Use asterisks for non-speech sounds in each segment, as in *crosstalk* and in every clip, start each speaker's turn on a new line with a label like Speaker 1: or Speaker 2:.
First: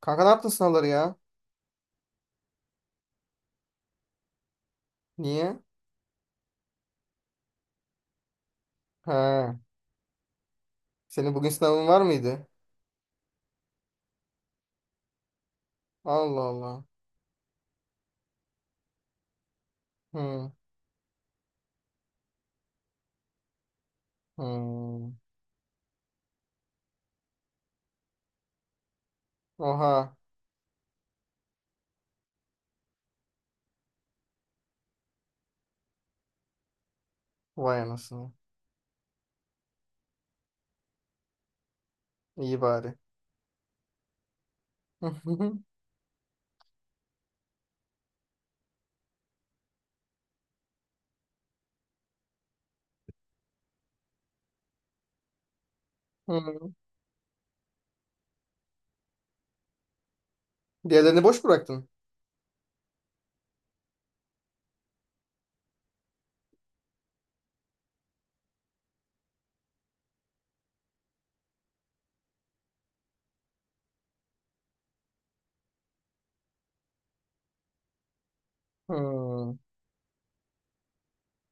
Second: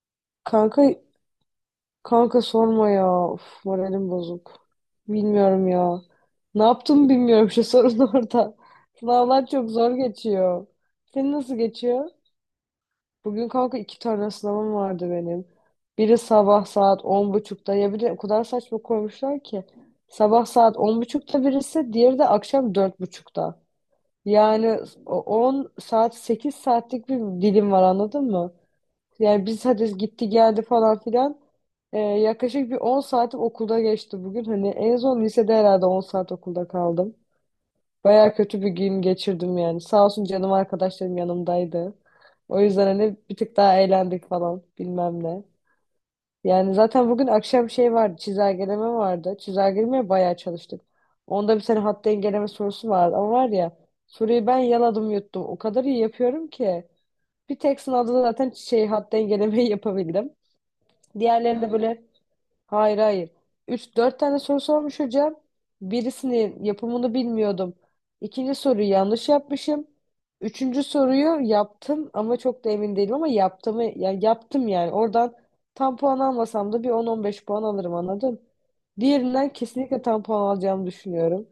Speaker 1: Kanka ne yaptın
Speaker 2: Kanka
Speaker 1: sınavları ya?
Speaker 2: kanka sorma ya. Of, moralim bozuk.
Speaker 1: Niye?
Speaker 2: Bilmiyorum ya. Ne yaptım bilmiyorum şu *laughs* sorun orada. Sınavlar
Speaker 1: He.
Speaker 2: çok zor geçiyor. Senin
Speaker 1: Senin bugün
Speaker 2: nasıl
Speaker 1: sınavın var
Speaker 2: geçiyor?
Speaker 1: mıydı?
Speaker 2: Bugün kanka iki tane sınavım vardı benim. Biri
Speaker 1: Allah
Speaker 2: sabah
Speaker 1: Allah.
Speaker 2: saat 10.30'da. Ya bir de o kadar saçma koymuşlar ki. Sabah
Speaker 1: Hı.
Speaker 2: saat on buçukta birisi, diğeri de akşam 4.30'da. Yani
Speaker 1: Hı.
Speaker 2: 10 saat 8 saatlik bir dilim var anladın mı? Yani biz hadi
Speaker 1: Oha.
Speaker 2: gitti geldi falan filan. Yaklaşık bir 10 saatim okulda geçti bugün. Hani en son lisede herhalde 10 saat okulda kaldım.
Speaker 1: Vay anasını.
Speaker 2: Baya kötü bir gün geçirdim yani. Sağ olsun canım arkadaşlarım yanımdaydı.
Speaker 1: İyi
Speaker 2: O yüzden
Speaker 1: bari.
Speaker 2: hani bir tık daha eğlendik falan bilmem ne.
Speaker 1: *laughs*
Speaker 2: Yani zaten bugün akşam şey vardı, çizelgeleme vardı. Çizelgelemeye bayağı çalıştık. Onda bir tane hat dengeleme sorusu vardı ama var ya, soruyu ben yaladım yuttum. O kadar iyi yapıyorum
Speaker 1: Hı.
Speaker 2: ki. Bir tek sınavda da zaten şey hat dengelemeyi *laughs* yapabildim.
Speaker 1: Diğerlerini boş
Speaker 2: Diğerleri de
Speaker 1: bıraktın.
Speaker 2: böyle hayır hayır. Üç dört tane soru sormuş hocam. Birisinin yapımını bilmiyordum. İkinci soruyu yanlış yapmışım. Üçüncü soruyu yaptım ama çok da emin değilim ama yaptım, ya yaptım yani. Oradan tam puan almasam da bir on 15 puan alırım anladın? Diğerinden
Speaker 1: Hı.
Speaker 2: kesinlikle tam puan alacağımı düşünüyorum.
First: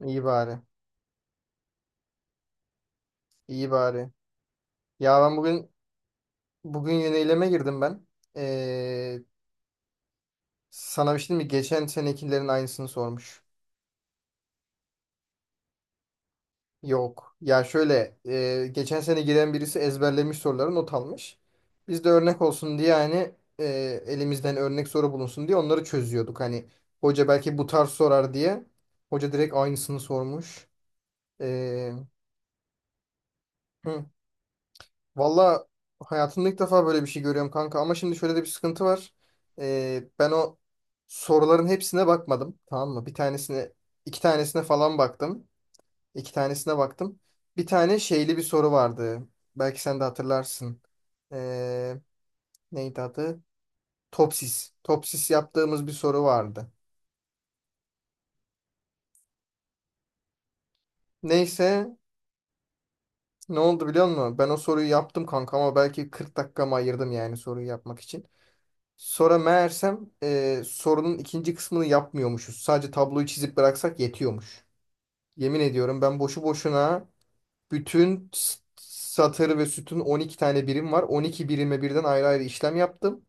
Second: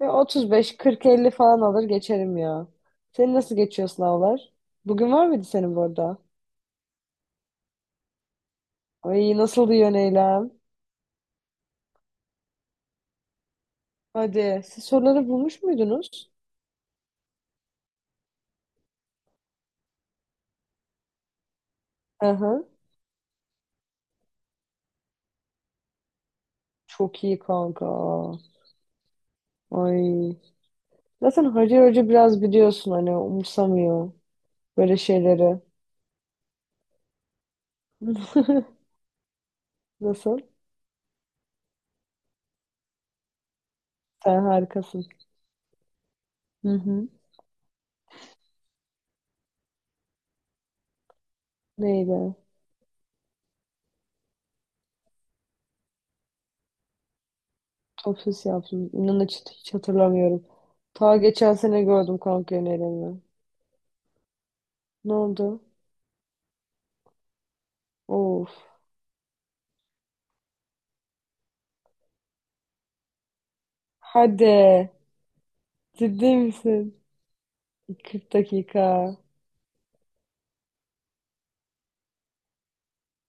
Speaker 2: Ve
Speaker 1: İyi bari.
Speaker 2: 35-40-50 falan alır geçerim ya. Senin nasıl
Speaker 1: İyi
Speaker 2: geçiyor
Speaker 1: bari.
Speaker 2: sınavlar? Bugün
Speaker 1: Ya
Speaker 2: var
Speaker 1: ben
Speaker 2: mıydı
Speaker 1: bugün
Speaker 2: senin bu arada?
Speaker 1: bugün yöneyleme girdim ben. Ee,
Speaker 2: Ay, nasıldı yöneylem?
Speaker 1: Sana bir şey diyeyim mi? Geçen senekilerin aynısını sormuş.
Speaker 2: Hadi. Siz soruları bulmuş muydunuz?
Speaker 1: Yok. Ya şöyle geçen sene giren birisi ezberlemiş, soruları not almış. Biz de örnek
Speaker 2: Aha.
Speaker 1: olsun diye, hani elimizden örnek soru bulunsun diye onları çözüyorduk. Hani
Speaker 2: Çok
Speaker 1: hoca
Speaker 2: iyi
Speaker 1: belki bu
Speaker 2: kanka.
Speaker 1: tarz sorar diye. Hoca direkt aynısını
Speaker 2: Ay.
Speaker 1: sormuş.
Speaker 2: Zaten Hacı
Speaker 1: E,
Speaker 2: Hoca biraz biliyorsun hani
Speaker 1: hı.
Speaker 2: umursamıyor böyle şeyleri.
Speaker 1: Valla hayatımda ilk defa böyle bir şey görüyorum kanka. Ama şimdi şöyle de bir
Speaker 2: *laughs*
Speaker 1: sıkıntı var. Ben
Speaker 2: Nasıl?
Speaker 1: o soruların hepsine bakmadım. Tamam mı? Bir tanesine, iki
Speaker 2: Sen
Speaker 1: tanesine falan
Speaker 2: harikasın.
Speaker 1: baktım. İki
Speaker 2: Hı
Speaker 1: tanesine
Speaker 2: hı.
Speaker 1: baktım. Bir tane şeyli bir soru vardı. Belki sen de hatırlarsın. Ee,
Speaker 2: Neydi?
Speaker 1: Neydi adı? Topsis. Topsis yaptığımız bir soru vardı.
Speaker 2: Ofis yaptım. İnan hiç hatırlamıyorum. Ta geçen sene
Speaker 1: Neyse,
Speaker 2: gördüm kanka önerimi.
Speaker 1: ne oldu biliyor musun? Ben o soruyu
Speaker 2: Ne
Speaker 1: yaptım kanka
Speaker 2: oldu?
Speaker 1: ama belki 40 dakikamı ayırdım yani soruyu yapmak için.
Speaker 2: Of.
Speaker 1: Sonra meğersem sorunun ikinci kısmını yapmıyormuşuz. Sadece tabloyu çizip bıraksak yetiyormuş.
Speaker 2: Hadi.
Speaker 1: Yemin ediyorum, ben
Speaker 2: Ciddi
Speaker 1: boşu
Speaker 2: misin?
Speaker 1: boşuna bütün
Speaker 2: 40 dakika.
Speaker 1: satır ve sütun 12 tane birim var. 12 birime birden ayrı ayrı işlem yaptım.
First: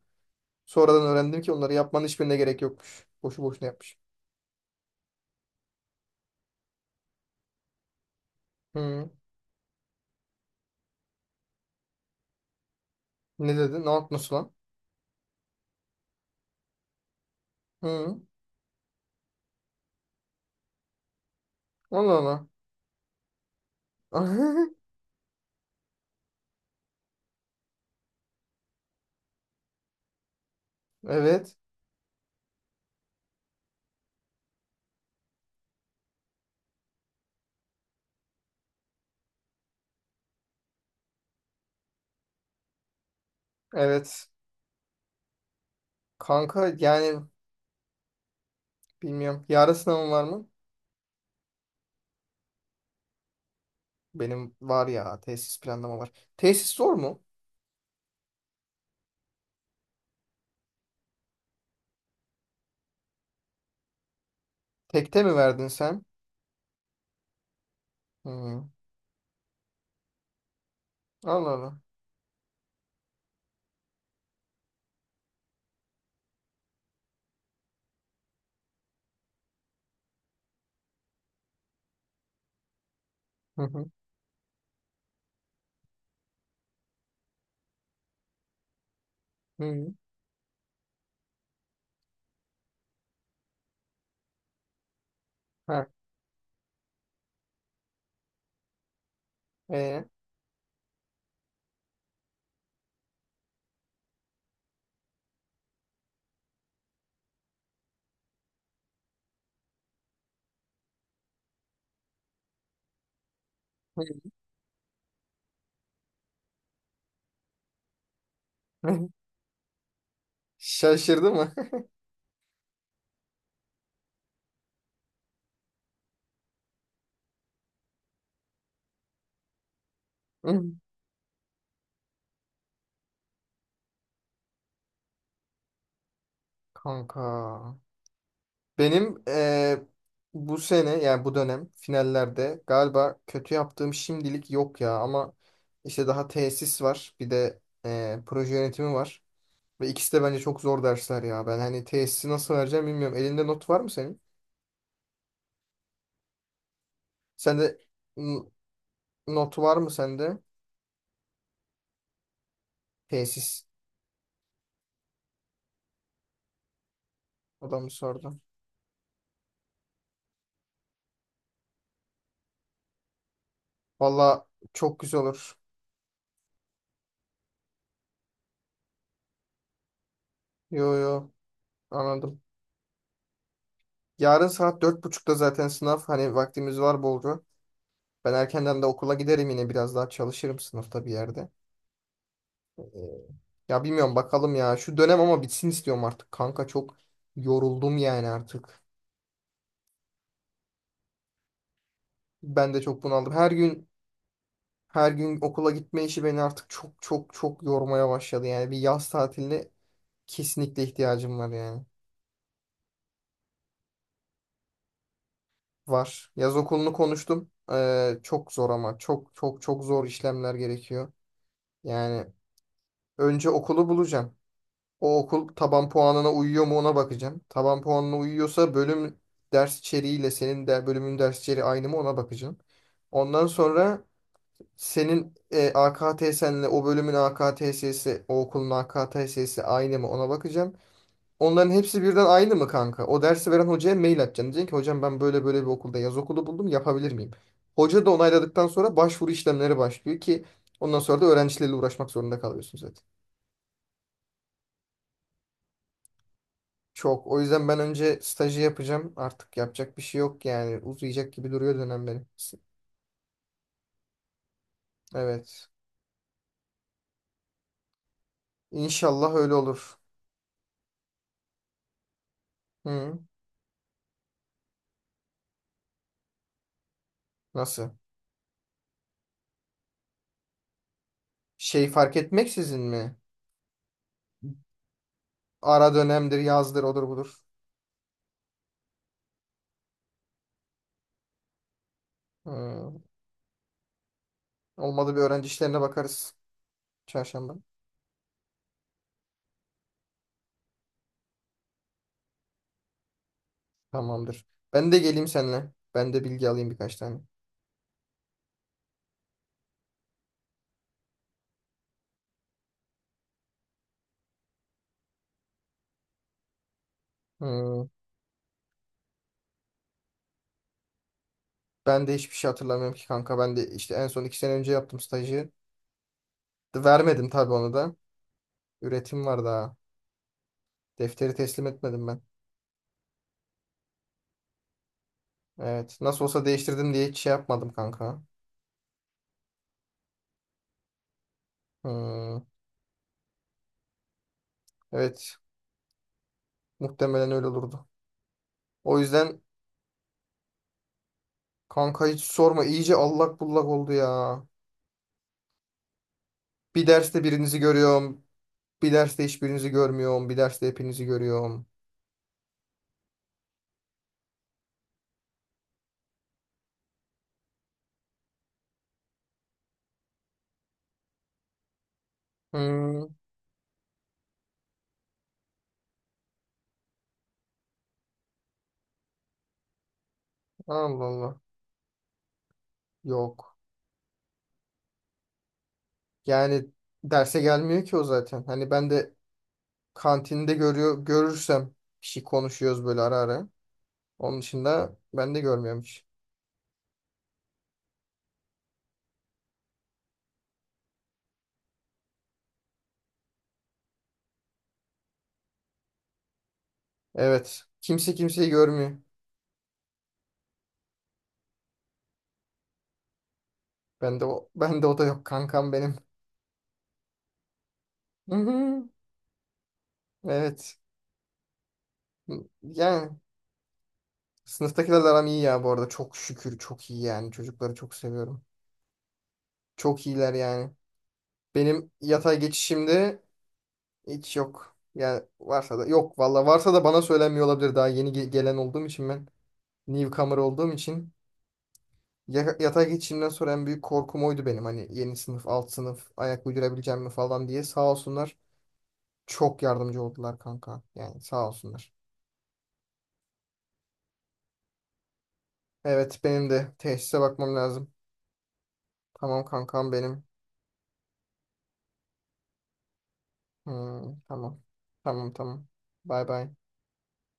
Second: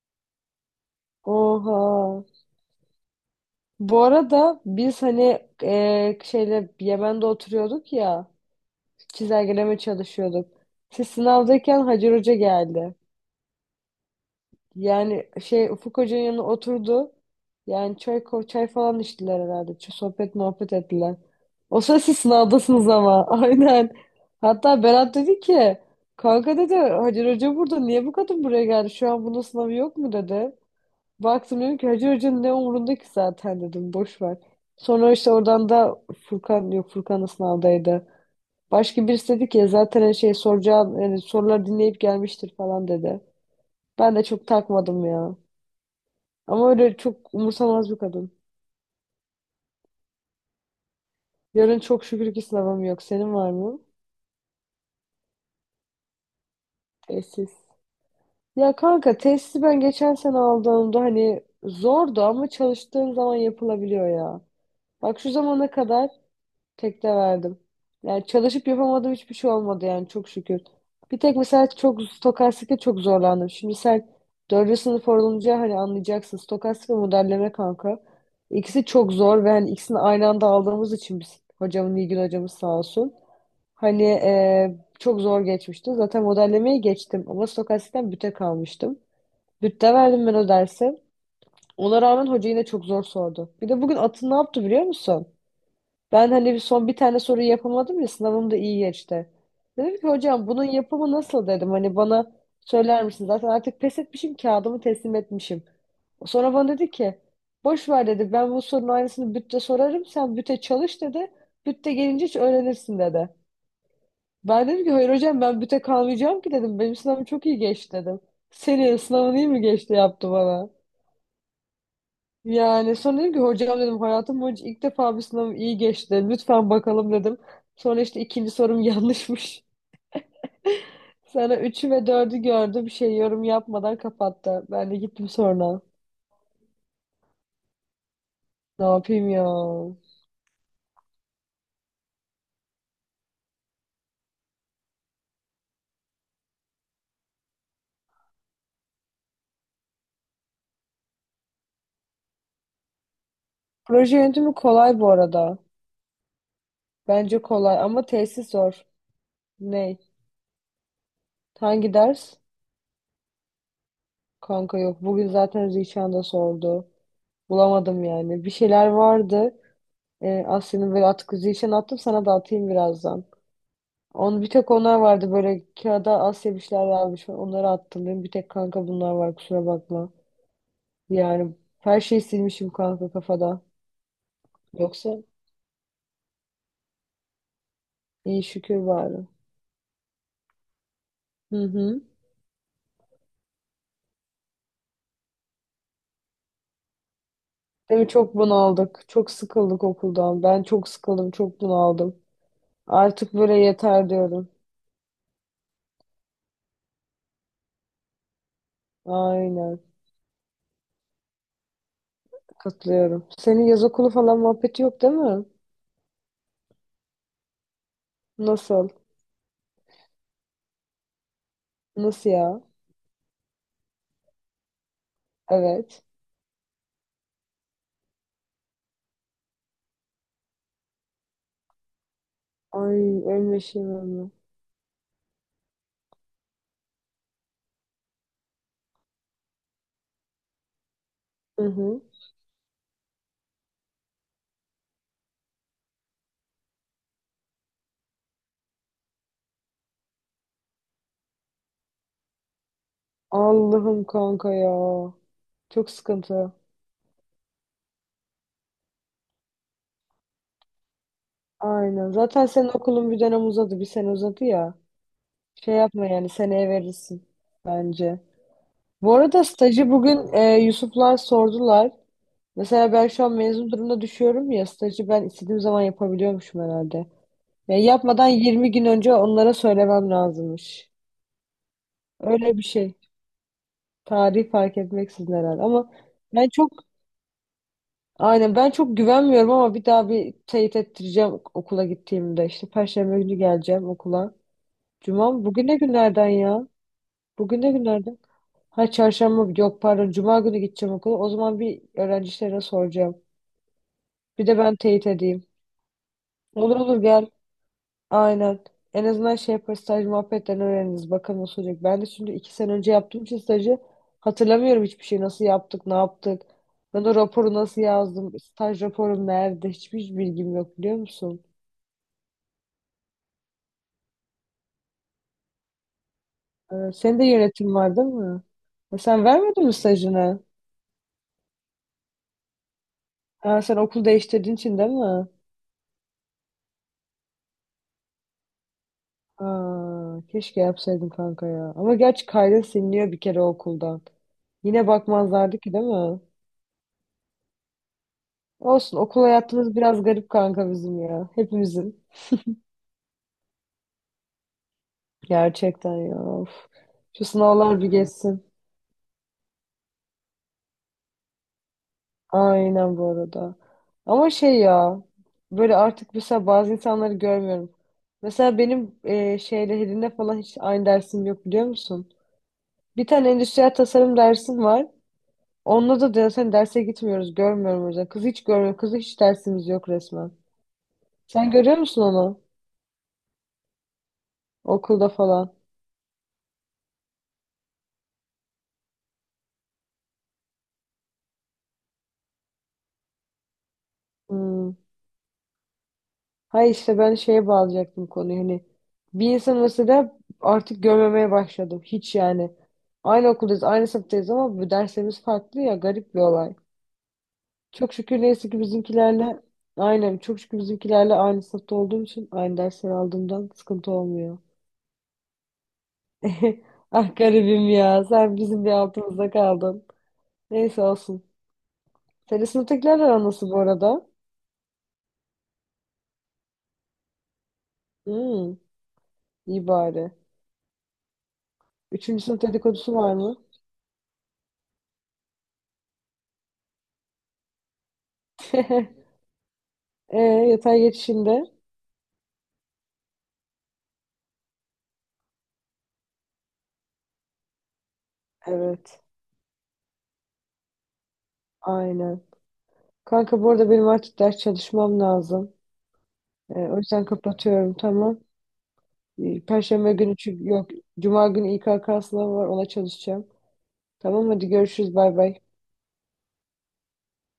Speaker 1: Sonradan öğrendim ki onları yapmanın
Speaker 2: Oha.
Speaker 1: hiçbirine gerek yokmuş. Boşu boşuna yapmış.
Speaker 2: Bu arada biz hani şeyle Yemen'de oturuyorduk ya,
Speaker 1: Hı.
Speaker 2: çizelgeleme çalışıyorduk. Siz sınavdayken Hacer Hoca geldi.
Speaker 1: Ne dedi? Nasıl lan?
Speaker 2: Yani şey Ufuk Hoca'nın yanına oturdu. Yani çay,
Speaker 1: Hı.
Speaker 2: çay falan içtiler herhalde. Sohbet muhabbet ettiler. O sırada
Speaker 1: Allah
Speaker 2: siz
Speaker 1: Allah.
Speaker 2: sınavdasınız ama. *laughs* Aynen. Hatta
Speaker 1: *laughs*
Speaker 2: Berat dedi ki, kanka dedi, Hacer Hoca burada, niye bu kadın buraya geldi? Şu an bunun sınavı yok mu dedi.
Speaker 1: Evet.
Speaker 2: Baktım dedim ki Hacı Hoca'nın ne umurunda ki, zaten dedim boş ver. Sonra işte oradan da Furkan, yok Furkan da sınavdaydı. Başka birisi dedi ki "Ya zaten her şey soracağın yani soruları dinleyip gelmiştir falan" dedi. Ben de
Speaker 1: Evet.
Speaker 2: çok takmadım ya.
Speaker 1: Kanka
Speaker 2: Ama öyle
Speaker 1: yani
Speaker 2: çok umursamaz bir kadın.
Speaker 1: bilmiyorum. Yarın sınavım var mı?
Speaker 2: Yarın çok şükür ki sınavım yok. Senin var mı?
Speaker 1: Benim var ya. Tesis planlama var. Tesis zor mu?
Speaker 2: Tesis. Ya kanka tesisi ben geçen sene aldığımda hani zordu ama çalıştığın zaman yapılabiliyor ya. Bak
Speaker 1: Tekte
Speaker 2: şu
Speaker 1: mi verdin
Speaker 2: zamana
Speaker 1: sen?
Speaker 2: kadar, tek de verdim. Yani
Speaker 1: Hı.
Speaker 2: çalışıp yapamadığım hiçbir şey olmadı yani çok şükür. Bir tek
Speaker 1: Allah
Speaker 2: mesela
Speaker 1: Allah.
Speaker 2: çok stokastikte çok zorlandım. Şimdi sen dördüncü sınıf olunca hani anlayacaksın. Stokastik ve modelleme kanka. İkisi çok zor ve hani ikisini aynı anda aldığımız için biz hocamın, Nilgün hocamız sağ olsun.
Speaker 1: Hı hı.
Speaker 2: Hani çok zor geçmişti. Zaten modellemeyi geçtim ama stokastikten büte kalmıştım.
Speaker 1: Hı.
Speaker 2: Bütte verdim ben o dersi. Ona rağmen hoca yine çok zor sordu. Bir de bugün atın ne yaptı biliyor musun?
Speaker 1: Ha.
Speaker 2: Ben hani bir tane soruyu yapamadım ya, sınavım da iyi geçti. Dedim
Speaker 1: E.
Speaker 2: ki hocam bunun yapımı nasıl dedim. Hani bana söyler misin? Zaten artık pes etmişim, kağıdımı teslim etmişim. Sonra bana dedi ki boş ver dedi, ben bu sorunun aynısını bütte sorarım, sen büte çalış dedi. Bütte gelince hiç öğrenirsin dedi.
Speaker 1: Hı.
Speaker 2: Ben dedim ki hayır hocam ben büte kalmayacağım ki dedim. Benim sınavım çok iyi geçti dedim. Senin
Speaker 1: *laughs*
Speaker 2: sınavın iyi mi geçti yaptı bana.
Speaker 1: Şaşırdı mı?
Speaker 2: Yani sonra dedim ki hocam dedim hayatım boyunca ilk defa bir sınavım iyi geçti. Lütfen bakalım dedim. Sonra işte ikinci sorum *laughs* yanlışmış.
Speaker 1: *laughs* Hı.
Speaker 2: Sana üçü ve dördü gördü. Bir şey yorum yapmadan kapattı. Ben de gittim sonra.
Speaker 1: Kanka.
Speaker 2: Ne
Speaker 1: Benim
Speaker 2: yapayım ya?
Speaker 1: bu sene yani bu dönem finallerde galiba kötü yaptığım şimdilik yok ya, ama işte daha tesis var, bir de proje yönetimi var ve ikisi de bence çok zor dersler ya. Ben hani tesisi nasıl vereceğim bilmiyorum, elinde not var mı
Speaker 2: Proje
Speaker 1: senin?
Speaker 2: yönetimi kolay bu arada. Bence
Speaker 1: Sende
Speaker 2: kolay ama tesis
Speaker 1: n-
Speaker 2: zor.
Speaker 1: Not var mı
Speaker 2: Ne?
Speaker 1: sende?
Speaker 2: Hangi ders?
Speaker 1: Tesis
Speaker 2: Kanka yok. Bugün zaten Zişan da sordu.
Speaker 1: adamı
Speaker 2: Bulamadım
Speaker 1: sordu.
Speaker 2: yani. Bir şeyler vardı. Asya'nın böyle atık Zişan attım, sana da atayım birazdan. Onu
Speaker 1: Valla
Speaker 2: bir tek onlar
Speaker 1: çok güzel
Speaker 2: vardı
Speaker 1: olur.
Speaker 2: böyle, kağıda Asya bir şeyler yazmış. Onları attım. Benim bir tek kanka bunlar var, kusura bakma.
Speaker 1: Yo yo,
Speaker 2: Yani her şeyi
Speaker 1: anladım.
Speaker 2: silmişim kanka kafada.
Speaker 1: Yarın saat dört
Speaker 2: Yoksa
Speaker 1: buçukta zaten sınav, hani vaktimiz var bolca. Ben
Speaker 2: iyi
Speaker 1: erkenden de
Speaker 2: şükür
Speaker 1: okula
Speaker 2: bari.
Speaker 1: giderim, yine biraz daha çalışırım sınıfta bir yerde.
Speaker 2: Hı hı.
Speaker 1: Ee, Ya bilmiyorum, bakalım ya. Şu dönem ama bitsin istiyorum artık kanka. Çok yoruldum
Speaker 2: Değil mi?
Speaker 1: yani
Speaker 2: Çok
Speaker 1: artık.
Speaker 2: bunaldık. Çok sıkıldık okuldan. Ben çok sıkıldım. Çok bunaldım.
Speaker 1: Ben de çok bunaldım.
Speaker 2: Artık
Speaker 1: Her
Speaker 2: böyle
Speaker 1: gün
Speaker 2: yeter diyorum.
Speaker 1: her gün okula gitme işi beni artık çok çok çok yormaya başladı. Yani bir yaz tatiline
Speaker 2: Aynen.
Speaker 1: kesinlikle ihtiyacım var yani.
Speaker 2: Katılıyorum. Senin yaz okulu falan muhabbeti yok değil mi?
Speaker 1: Var. Yaz okulunu konuştum. Çok zor,
Speaker 2: Nasıl?
Speaker 1: ama çok çok çok zor işlemler gerekiyor. Yani
Speaker 2: Nasıl ya?
Speaker 1: önce okulu bulacağım. O okul taban
Speaker 2: Evet.
Speaker 1: puanına uyuyor mu ona bakacağım. Taban puanına uyuyorsa bölüm ders içeriğiyle senin de bölümün ders içeriği aynı mı ona bakacağım.
Speaker 2: Ay
Speaker 1: Ondan
Speaker 2: ölmeşim
Speaker 1: sonra
Speaker 2: ölme.
Speaker 1: senin AKTS'nle o bölümün AKTS'si, o okulun AKTS'si aynı mı ona bakacağım.
Speaker 2: Hı
Speaker 1: Onların hepsi
Speaker 2: hı.
Speaker 1: birden aynı mı kanka? O dersi veren hocaya mail atacaksın. Diyeceksin ki hocam, ben böyle böyle bir okulda yaz okulu buldum, yapabilir miyim? Hoca da onayladıktan sonra başvuru işlemleri başlıyor ki ondan sonra da öğrencilerle uğraşmak zorunda kalıyorsun zaten.
Speaker 2: Allah'ım kanka ya. Çok sıkıntı.
Speaker 1: Çok. O yüzden ben önce stajı yapacağım. Artık yapacak bir şey yok yani. Uzayacak gibi duruyor dönem
Speaker 2: Aynen.
Speaker 1: benim.
Speaker 2: Zaten senin okulun bir dönem uzadı. Bir sene uzadı ya.
Speaker 1: Evet.
Speaker 2: Şey yapma yani seneye verirsin bence. Bu
Speaker 1: İnşallah
Speaker 2: arada
Speaker 1: öyle
Speaker 2: stajı
Speaker 1: olur.
Speaker 2: bugün Yusuflar sordular. Mesela ben
Speaker 1: Hı.
Speaker 2: şu an mezun durumda düşüyorum ya, stajı ben istediğim zaman yapabiliyormuşum herhalde. Ya
Speaker 1: Nasıl?
Speaker 2: yapmadan 20 gün önce onlara söylemem lazımmış.
Speaker 1: Şey, fark
Speaker 2: Öyle bir
Speaker 1: etmeksizin
Speaker 2: şey.
Speaker 1: mi?
Speaker 2: Tarih fark etmeksizin herhalde. Ama
Speaker 1: Ara dönemdir,
Speaker 2: ben çok
Speaker 1: yazdır, odur budur.
Speaker 2: Aynen ben çok güvenmiyorum ama bir daha bir teyit ettireceğim okula gittiğimde. İşte
Speaker 1: Hı.
Speaker 2: Perşembe günü geleceğim okula.
Speaker 1: Olmadı bir
Speaker 2: Cuma mı?
Speaker 1: öğrenci
Speaker 2: Bugün ne
Speaker 1: işlerine
Speaker 2: günlerden
Speaker 1: bakarız.
Speaker 2: ya?
Speaker 1: Çarşamba.
Speaker 2: Bugün ne günlerden? Ha, çarşamba yok pardon, cuma günü gideceğim okula. O zaman bir öğrencilere soracağım.
Speaker 1: Tamamdır.
Speaker 2: Bir de ben
Speaker 1: Ben de
Speaker 2: teyit
Speaker 1: geleyim
Speaker 2: edeyim.
Speaker 1: seninle. Ben de bilgi alayım
Speaker 2: Olur
Speaker 1: birkaç
Speaker 2: olur
Speaker 1: tane.
Speaker 2: gel. Aynen. En azından şey yaparız, staj muhabbetten öğreniriz. Bakalım nasıl olacak. Ben de şimdi 2 sene önce yaptığım için stajı hatırlamıyorum hiçbir şey. Nasıl yaptık, ne yaptık. Ben o raporu nasıl
Speaker 1: Hı.
Speaker 2: yazdım, staj raporum nerede, hiçbir bilgim yok biliyor musun?
Speaker 1: Ben de hiçbir şey hatırlamıyorum ki kanka. Ben de işte en son 2 sene önce yaptım stajı.
Speaker 2: Senin de
Speaker 1: Vermedim tabii onu
Speaker 2: yönetim
Speaker 1: da.
Speaker 2: var değil mi? E sen
Speaker 1: Üretim var
Speaker 2: vermedin mi
Speaker 1: daha.
Speaker 2: stajını?
Speaker 1: Defteri teslim etmedim ben.
Speaker 2: Ha, sen okul değiştirdiğin için değil mi?
Speaker 1: Evet. Nasıl olsa değiştirdim diye hiç şey yapmadım kanka.
Speaker 2: Aa, keşke yapsaydın kanka ya. Ama gerçi
Speaker 1: Hmm,
Speaker 2: kaydın siliniyor bir kere okuldan. Yine
Speaker 1: evet.
Speaker 2: bakmazlardı ki değil mi?
Speaker 1: Muhtemelen öyle olurdu.
Speaker 2: Olsun,
Speaker 1: O
Speaker 2: okul
Speaker 1: yüzden
Speaker 2: hayatımız biraz garip kanka bizim ya. Hepimizin.
Speaker 1: kanka hiç
Speaker 2: *laughs*
Speaker 1: sorma. İyice allak bullak oldu ya.
Speaker 2: Gerçekten ya. Of.
Speaker 1: Bir derste
Speaker 2: Şu
Speaker 1: birinizi
Speaker 2: sınavlar bir
Speaker 1: görüyorum.
Speaker 2: geçsin.
Speaker 1: Bir derste hiçbirinizi görmüyorum. Bir derste hepinizi görüyorum.
Speaker 2: Aynen bu arada. Ama şey ya böyle artık mesela bazı insanları görmüyorum. Mesela benim şeyle Helin'le falan hiç aynı dersim yok biliyor musun? Bir
Speaker 1: Hmm.
Speaker 2: tane endüstriyel tasarım dersim var. Onunla da zaten derse gitmiyoruz. Görmüyorum o yüzden. Kızı hiç görmüyorum. Kızı hiç dersimiz yok resmen.
Speaker 1: Allah Allah.
Speaker 2: Sen görüyor musun onu?
Speaker 1: Yok.
Speaker 2: Okulda falan.
Speaker 1: Yani derse gelmiyor ki o zaten. Hani ben de kantinde görüyor, görürsem bir şey konuşuyoruz böyle ara ara. Onun
Speaker 2: Hmm.
Speaker 1: dışında ben de görmüyorum hiç.
Speaker 2: Hayır, işte ben şeye bağlayacaktım konuyu hani bir insan mesela artık görmemeye başladım hiç yani. Aynı okuldayız, aynı sınıftayız ama bu derslerimiz farklı ya, garip bir olay.
Speaker 1: Evet.
Speaker 2: Çok
Speaker 1: Kimse
Speaker 2: şükür
Speaker 1: kimseyi
Speaker 2: neyse ki
Speaker 1: görmüyor.
Speaker 2: bizimkilerle aynen çok şükür bizimkilerle aynı sınıfta olduğum için aynı dersleri aldığımdan sıkıntı olmuyor.
Speaker 1: Ben de o da yok kankam benim.
Speaker 2: *laughs* Ah, garibim ya
Speaker 1: Hı
Speaker 2: sen bizim bir
Speaker 1: hı.
Speaker 2: altımızda kaldın.
Speaker 1: Evet.
Speaker 2: Neyse, olsun. Senin sınıftakilerle
Speaker 1: Yani
Speaker 2: aran nasıl bu arada?
Speaker 1: sınıftakilerle aram iyi ya bu arada. Çok şükür çok iyi yani. Çocukları çok seviyorum.
Speaker 2: Hmm, iyi
Speaker 1: Çok
Speaker 2: bari.
Speaker 1: iyiler yani. Benim
Speaker 2: Üçüncü
Speaker 1: yatay
Speaker 2: sınıf dedikodusu var
Speaker 1: geçişimde
Speaker 2: mı?
Speaker 1: hiç yok. Yani varsa da yok valla. Varsa da bana söylenmiyor olabilir. Daha yeni gelen olduğum için,
Speaker 2: *laughs*
Speaker 1: ben
Speaker 2: E,
Speaker 1: newcomer olduğum
Speaker 2: yatay
Speaker 1: için
Speaker 2: geçişinde.
Speaker 1: yatay geçişimden sonra en büyük korkum oydu benim. Hani yeni sınıf, alt sınıf, ayak uydurabileceğim mi falan diye. Sağ olsunlar.
Speaker 2: Evet,
Speaker 1: Çok yardımcı oldular kanka. Yani sağ olsunlar.
Speaker 2: aynen. Kanka bu arada benim artık ders çalışmam lazım.
Speaker 1: Evet, benim
Speaker 2: Ee,
Speaker 1: de
Speaker 2: o yüzden
Speaker 1: tesise bakmam
Speaker 2: kapatıyorum,
Speaker 1: lazım.
Speaker 2: tamam.
Speaker 1: Tamam kankam
Speaker 2: Perşembe günü
Speaker 1: benim.
Speaker 2: çünkü yok. Cuma günü İKK sınavı var, ona çalışacağım.
Speaker 1: Hmm,
Speaker 2: Tamam, hadi
Speaker 1: tamam.
Speaker 2: görüşürüz, bay
Speaker 1: Tamam
Speaker 2: bay.
Speaker 1: tamam. Bay bay.